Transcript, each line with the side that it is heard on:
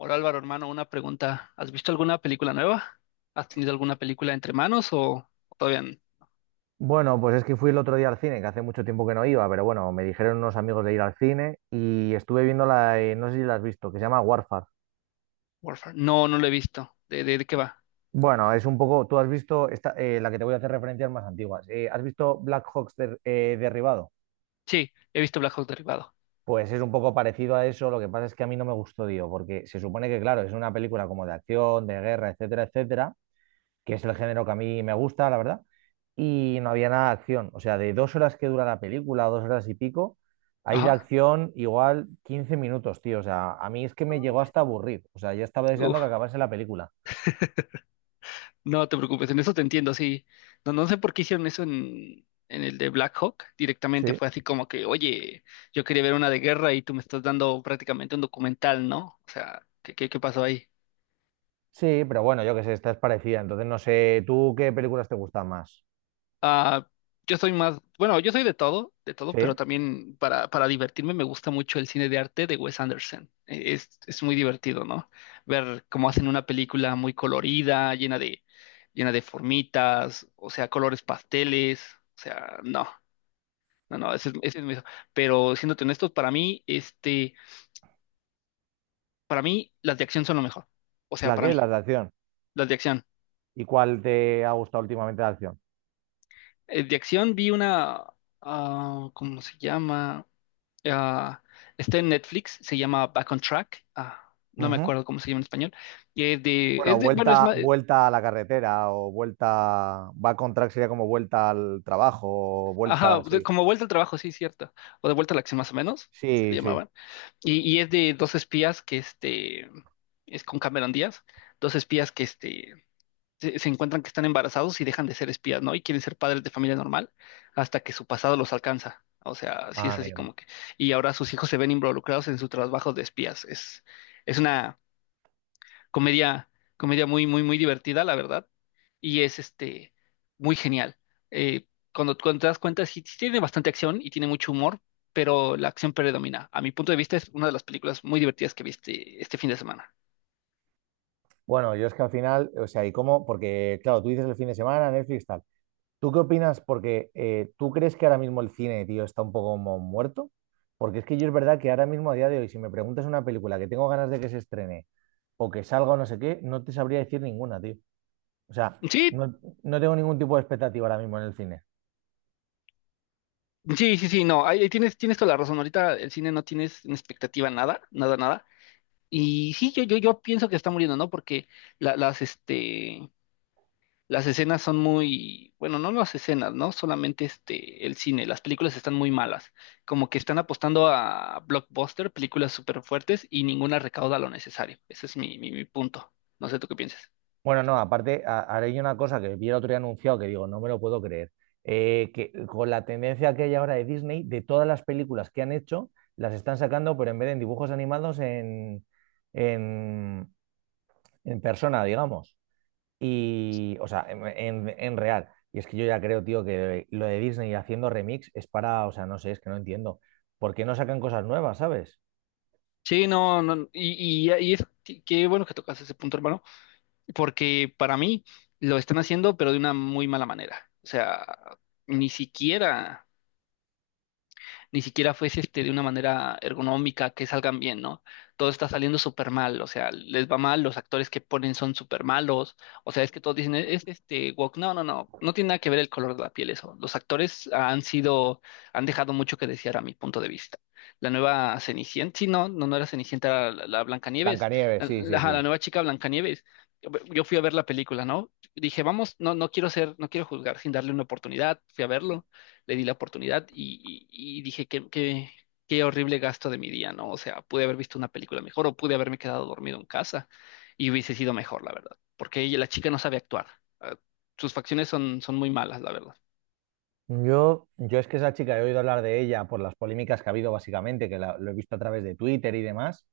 left: Hola Álvaro, hermano, una pregunta. ¿Has visto alguna película nueva? ¿Has tenido alguna película entre manos o todavía n-
right: Bueno, pues es que fui el otro día al cine, que hace mucho tiempo que no iba, pero bueno, me dijeron unos amigos de ir al cine y estuve viendo la, no sé si la has visto, que se llama Warfare.
left: ¿Warfare? No, no lo he visto. ¿De qué va?
right: Bueno, es un poco, tú has visto esta, la que te voy a hacer referencias más antiguas. ¿Has visto Black Hawks derribado?
left: Sí, he visto Black Hawk Derribado.
right: Pues es un poco parecido a eso, lo que pasa es que a mí no me gustó, tío, porque se supone que, claro, es una película como de acción, de guerra, etcétera, etcétera, que es el género que a mí me gusta, la verdad, y no había nada de acción. O sea, de 2 horas que dura la película, 2 horas y pico, hay de
left: Ajá.
right: acción igual 15 minutos, tío. O sea, a mí es que me llegó hasta a aburrir. O sea, ya estaba deseando que
left: Uf,
right: acabase la película.
left: no te preocupes, en eso te entiendo, sí. No, no sé por qué hicieron eso en el de Black Hawk. Directamente
right: Sí.
left: fue así como que, oye, yo quería ver una de guerra y tú me estás dando prácticamente un documental, ¿no? O sea, ¿qué pasó ahí?
right: Sí, pero bueno, yo qué sé, esta es parecida. Entonces, no sé, ¿tú qué películas te gustan más?
left: Ah, yo soy más, bueno, yo soy de todo, pero
right: ¿Sí?
left: también para divertirme me gusta mucho el cine de arte de Wes Anderson. Es muy divertido, ¿no? Ver cómo hacen una película muy colorida, llena de formitas, o sea, colores pasteles, o sea, no, no, no, ese es mi- Pero siéndote honestos, para mí, para mí las de acción son lo mejor. O sea,
right: ¿La
left: para
right: qué?
left: mí,
right: Las de acción.
left: las de acción.
right: ¿Y cuál te ha gustado últimamente de acción?
left: De acción vi una, ah, ¿cómo se llama? Ah, está en Netflix, se llama Back on Track. Ah, no me
right: Ujú.
left: acuerdo cómo se llama en español. Y
right: Bueno,
left: es de, bueno, es
right: vuelta,
left: más,
right: vuelta a la carretera o vuelta, va con track sería como vuelta al trabajo o
left: ajá,
right: vuelta,
left: de-
right: sí.
left: como vuelta al trabajo, sí, cierto. O de vuelta a la acción más o menos, se le
right: Sí, sí.
left: llamaban. Y es de dos espías que es con Cameron Díaz, dos espías que se encuentran que están embarazados y dejan de ser espías, ¿no? Y quieren ser padres de familia normal hasta que su pasado los alcanza. O sea, sí
right: Ah,
left: es así
right: amigo.
left: como que. Y ahora sus hijos se ven involucrados en su trabajo de espías. Es, es una comedia, comedia muy, muy, muy divertida, la verdad, y es muy genial. Eh, cuando te das cuenta, sí, sí tiene bastante acción y tiene mucho humor, pero la acción predomina. A mi punto de vista, es una de las películas muy divertidas que viste este fin de semana.
right: Bueno, yo es que al final, o sea, ¿y cómo? Porque, claro, tú dices el fin de semana, Netflix, tal. ¿Tú qué opinas? Porque ¿tú crees que ahora mismo el cine, tío, ¿está un poco como muerto? Porque es que yo es verdad que ahora mismo, a día de hoy, si me preguntas una película que tengo ganas de que se estrene o que salga o no sé qué, no te sabría decir ninguna, tío. O sea,
left: Sí,
right: no, no tengo ningún tipo de expectativa ahora mismo en el cine.
left: sí, sí, sí, no, ahí tienes, tienes toda la razón. Ahorita el cine no tienes en expectativa nada, nada, nada. Y sí, yo pienso que está muriendo, ¿no? Porque la- las, este, Las escenas son muy, bueno, no las escenas, ¿no? Solamente el cine, las películas están muy malas, como que están apostando a blockbuster, películas súper fuertes y ninguna recauda lo necesario. Ese es mi punto. No sé tú qué piensas.
right: Bueno, no, aparte, ahora hay una cosa que vi el otro día anunciado que digo, no me lo puedo creer. Que con la tendencia que hay ahora de Disney, de todas las películas que han hecho, las están sacando, pero en vez de en dibujos animados, en, en persona, digamos. Y, o sea, en real. Y es que yo ya creo, tío, que lo de Disney haciendo remix es para, o sea, no sé, es que no entiendo. ¿Por qué no sacan cosas nuevas, sabes?
left: Sí, no, no, qué bueno que tocas ese punto, hermano, porque para mí lo están haciendo, pero de una muy mala manera. O sea, ni siquiera ni siquiera fuese de una manera ergonómica que salgan bien, ¿no? Todo está saliendo súper mal, o sea, les va mal, los actores que ponen son súper malos, o sea, es que todos dicen, "Es woke, no, no, no, no tiene nada que ver el color de la piel eso, los actores han sido, han dejado mucho que desear a mi punto de vista. La nueva Cenicienta, sí, no, no, no era Cenicienta, era la Blancanieves,
right: Blancanieves,
left: la,
right: sí, sí,
left: la la
right: sí.
left: nueva chica Blancanieves, yo fui a ver la película, ¿no? Dije, vamos, no, no quiero ser, no quiero juzgar sin darle una oportunidad, fui a verlo le di la oportunidad y dije qué horrible gasto de mi día, ¿no? O sea, pude haber visto una película mejor o pude haberme quedado dormido en casa y hubiese sido mejor, la verdad, porque ella, la chica no sabe actuar. Ah, sus facciones son muy malas, la verdad.
right: Yo es que esa chica he oído hablar de ella por las polémicas que ha habido básicamente, que lo he visto a través de Twitter y demás,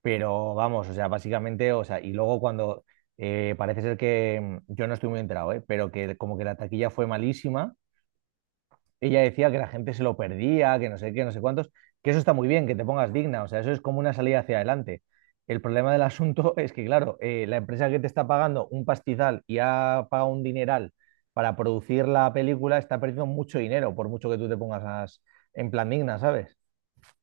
right: pero vamos, o sea, básicamente, o sea, y luego cuando parece ser que yo no estoy muy enterado, ¿eh? Pero que como que la taquilla fue malísima, ella decía que la gente se lo perdía, que no sé qué, no sé cuántos, que eso está muy bien, que te pongas digna, o sea, eso es como una salida hacia adelante. El problema del asunto es que, claro, la empresa que te está pagando un pastizal y ha pagado un dineral para producir la película está perdiendo mucho dinero, por mucho que tú te pongas en plan digna, ¿sabes?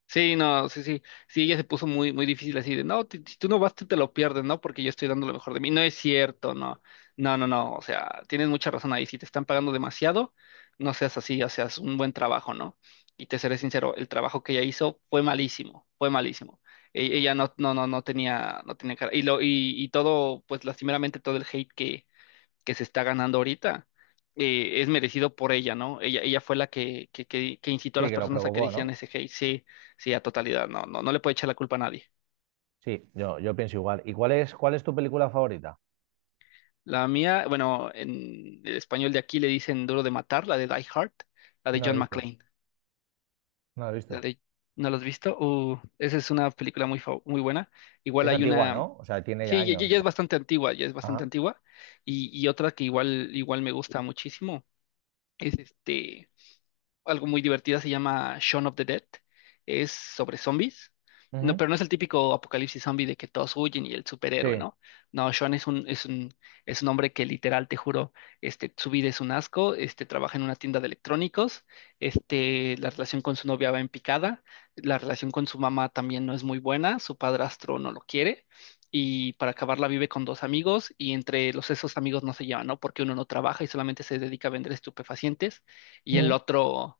left: Sí, no, sí, sí, sí, ella se puso muy, muy difícil así de, no, si tú no vas, tú te lo pierdes, ¿no? Porque yo estoy dando lo mejor de mí. No es cierto, no, no, no, no, o sea, tienes mucha razón ahí. Si te están pagando demasiado, no seas así, o sea, es un buen trabajo, ¿no? Y te seré sincero, el trabajo que ella hizo fue malísimo, fue malísimo. Ella no, no, no, no tenía, no tenía cara. Y todo, pues lastimeramente todo el hate que se está ganando ahorita, es merecido por ella, ¿no? Ella fue la que incitó a
right: Sí,
left: las
right: que lo
left: personas a que
right: provocó,
left: decían
right: ¿no?
left: ese hate, sí, sí, a totalidad, no, no, no le puede echar la culpa a nadie.
right: Sí, yo pienso igual. ¿Y cuál es tu película favorita?
left: La mía, bueno, en el español de aquí le dicen Duro de Matar, la de Die Hard, la de
right: No la he
left: John
right: visto,
left: McClane,
right: no la he
left: la
right: visto.
left: de, ¿no la has visto? Esa es una película muy buena. Igual
right: Es
left: hay
right: antigua,
left: una,
right: ¿no? O sea, tiene ya
left: sí, ya,
right: años,
left: ya- ya es
right: ¿no?
left: bastante antigua, ya es bastante
right: Ajá.
left: antigua, y otra que igual me gusta muchísimo, es algo muy divertida, se llama Shaun of the Dead. Es sobre zombies. No,
right: Ujú.
left: pero no es el típico apocalipsis zombie de que todos huyen y el superhéroe,
right: Sí.
left: ¿no? No, Shaun es un hombre que literal, te juro, su vida es un asco, trabaja en una tienda de electrónicos, la relación con su novia va en picada, la relación con su mamá también no es muy buena, su padrastro no lo quiere, y para acabarla vive con dos amigos, y entre los esos amigos no se llevan, ¿no? Porque uno no trabaja y solamente se dedica a vender estupefacientes y el otro,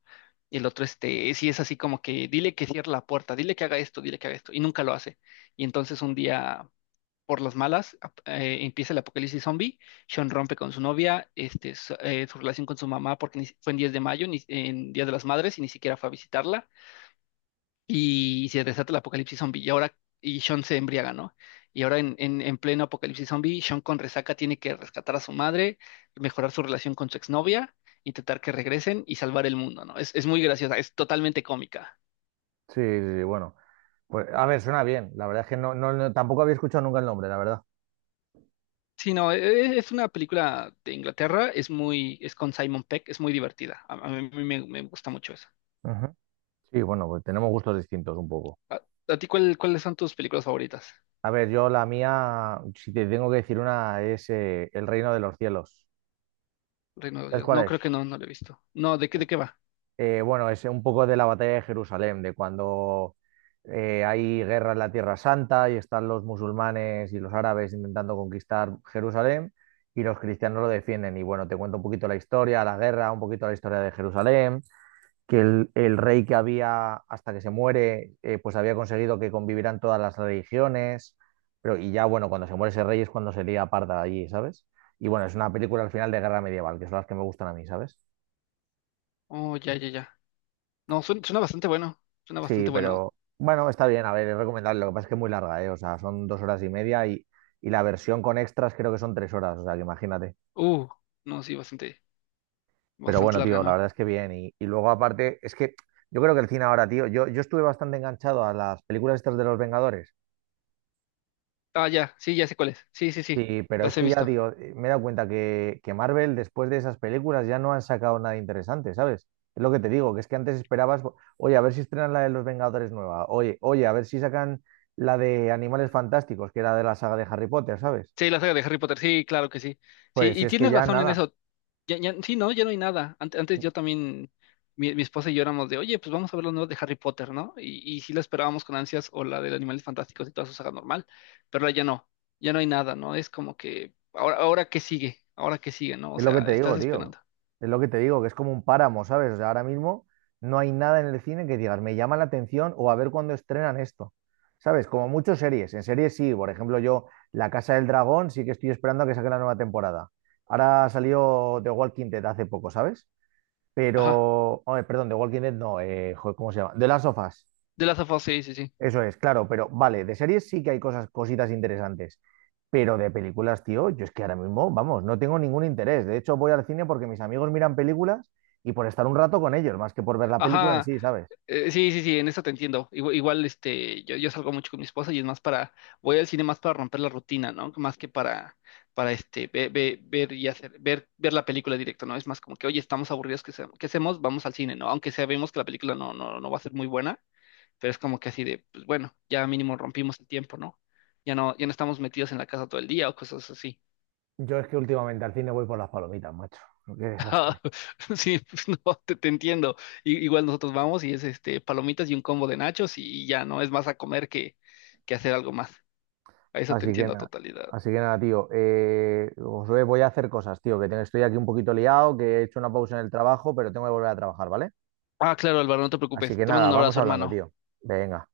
left: y el otro, sí es así como que dile que cierre la puerta, dile que haga esto, dile que haga esto, y nunca lo hace. Y entonces un día, por las malas, empieza el apocalipsis zombie, Sean rompe con su novia, su relación con su mamá, porque ni si- fue en 10 de mayo, ni, en Día de las Madres, y ni siquiera fue a visitarla y se desata el apocalipsis zombie. Y ahora, y Sean se embriaga, ¿no? Y ahora en pleno apocalipsis zombie, Sean con resaca tiene que rescatar a su madre, mejorar su relación con su exnovia, intentar que regresen y salvar el mundo, ¿no? Es muy graciosa, es totalmente cómica.
right: Sí, sí, sí, bueno. Pues, a ver, suena bien. La verdad es que tampoco había escuchado nunca el nombre, la verdad.
left: Sí, no, es una película de Inglaterra, es muy, es con Simon Peck, es muy divertida. A mí me, me gusta mucho eso.
right: Ujú. Sí, bueno, pues tenemos gustos distintos un poco.
left: ¿A, a ti cuáles son tus películas favoritas?
right: A ver, yo la mía, si te tengo que decir una, es El Reino de los Cielos.
left: Reino de
right: ¿Sabes
left: Dios.
right: cuál
left: No, creo
right: es?
left: que no, no lo he visto. No, ¿de qué va?
right: Bueno, es un poco de la batalla de Jerusalén, de cuando hay guerra en la Tierra Santa y están los musulmanes y los árabes intentando conquistar Jerusalén y los cristianos lo defienden. Y bueno, te cuento un poquito la historia, la guerra, un poquito la historia de Jerusalén. Que el rey que había hasta que se muere, pues había conseguido que convivieran todas las religiones, pero y ya bueno, cuando se muere ese rey es cuando se lía parda allí, ¿sabes? Y bueno, es una película al final de guerra medieval, que son las que me gustan a mí, ¿sabes?
left: Oh, ya, ya, ya. No, suena, suena bastante bueno. Suena
right: Sí,
left: bastante bueno.
right: pero bueno, está bien, a ver, es recomendable, lo que pasa es que es muy larga, ¿eh? O sea, son 2 horas y media y la versión con extras creo que son 3 horas, o sea, que imagínate.
left: Uh, no, sí, bastante,
right: Pero
left: bastante
right: bueno,
left: larga,
right: tío, la
left: ¿no?
right: verdad es que bien. Y luego aparte, es que yo creo que el cine ahora, tío, yo estuve bastante enganchado a las películas estas de los Vengadores.
left: Ah, ya, sí, ya sé cuál es. Sí, sí, sí,
right: Sí, pero es
left: las he
right: que ya
left: visto.
right: digo, me he dado cuenta que Marvel después de esas películas ya no han sacado nada interesante, ¿sabes? Es lo que te digo, que es que antes esperabas, oye, a ver si estrenan la de los Vengadores nueva, oye, oye, a ver si sacan la de Animales Fantásticos, que era de la saga de Harry Potter, ¿sabes?
left: Sí, la saga de Harry Potter, sí, claro que sí. Sí,
right: Pues si
left: y
right: es que
left: tienes
right: ya
left: razón en
right: nada.
left: eso. Ya, ya, sí, no, ya no hay nada. Antes, yo también, mi esposa y yo éramos de, oye, pues vamos a ver los nuevos de Harry Potter, ¿no? Y sí la esperábamos con ansias, o la de Animales Fantásticos y toda su saga normal, pero ahora ya no, ya no hay nada, ¿no? Es como que, ahora, ahora qué sigue, ¿no? O
right: Es lo que
left: sea,
right: te
left: estás
right: digo, tío.
left: esperando.
right: Es lo que te digo, que es como un páramo, ¿sabes? O sea, ahora mismo no hay nada en el cine que digas, me llama la atención o a ver cuándo estrenan esto. ¿Sabes? Como muchas series. En series sí, por ejemplo, yo La Casa del Dragón sí que estoy esperando a que saque la nueva temporada. Ahora salió The Walking Dead hace poco, ¿sabes?
left: Ajá,
right: Pero, oye, perdón, The Walking Dead no, joder, ¿cómo se llama? The Last of Us.
left: de las of Us, sí, sí, sí.
right: Eso es, claro, pero vale, de series sí que hay cosas, cositas interesantes, pero de películas, tío, yo es que ahora mismo, vamos, no tengo ningún interés. De hecho, voy al cine porque mis amigos miran películas y por estar un rato con ellos, más que por ver la película en
left: Ajá.
right: sí, ¿sabes?
left: Sí, sí, sí, en eso te entiendo. Igual, igual, yo salgo mucho con mi esposa y es más para, voy al cine más para romper la rutina, ¿no? Más que para ver y hacer, ver, ver la película directo, ¿no? Es más como que, oye, estamos aburridos, ¿qué, qué hacemos? Vamos al cine, ¿no? Aunque sabemos que la película no va a ser muy buena, pero es como que así de, pues bueno, ya mínimo rompimos el tiempo, ¿no? Ya no, ya no estamos metidos en la casa todo el día o cosas así.
right: Yo es que últimamente al cine voy por las palomitas, macho. Qué
left: Ah,
right: desastre.
left: sí, pues, no, te entiendo. Igual nosotros vamos y es palomitas y un combo de nachos y ya no es más a comer que hacer algo más. A eso te
right: Así que
left: entiendo a
right: nada,
left: totalidad.
right: así que nada, tío. Josué, voy a hacer cosas, tío, que estoy aquí un poquito liado, que he hecho una pausa en el trabajo, pero tengo que volver a trabajar, ¿vale?
left: Ah, claro, Álvaro, no te
right: Así
left: preocupes.
right: que
left: Te mando
right: nada,
left: un
right: vamos
left: abrazo,
right: hablando,
left: hermano.
right: tío. Venga.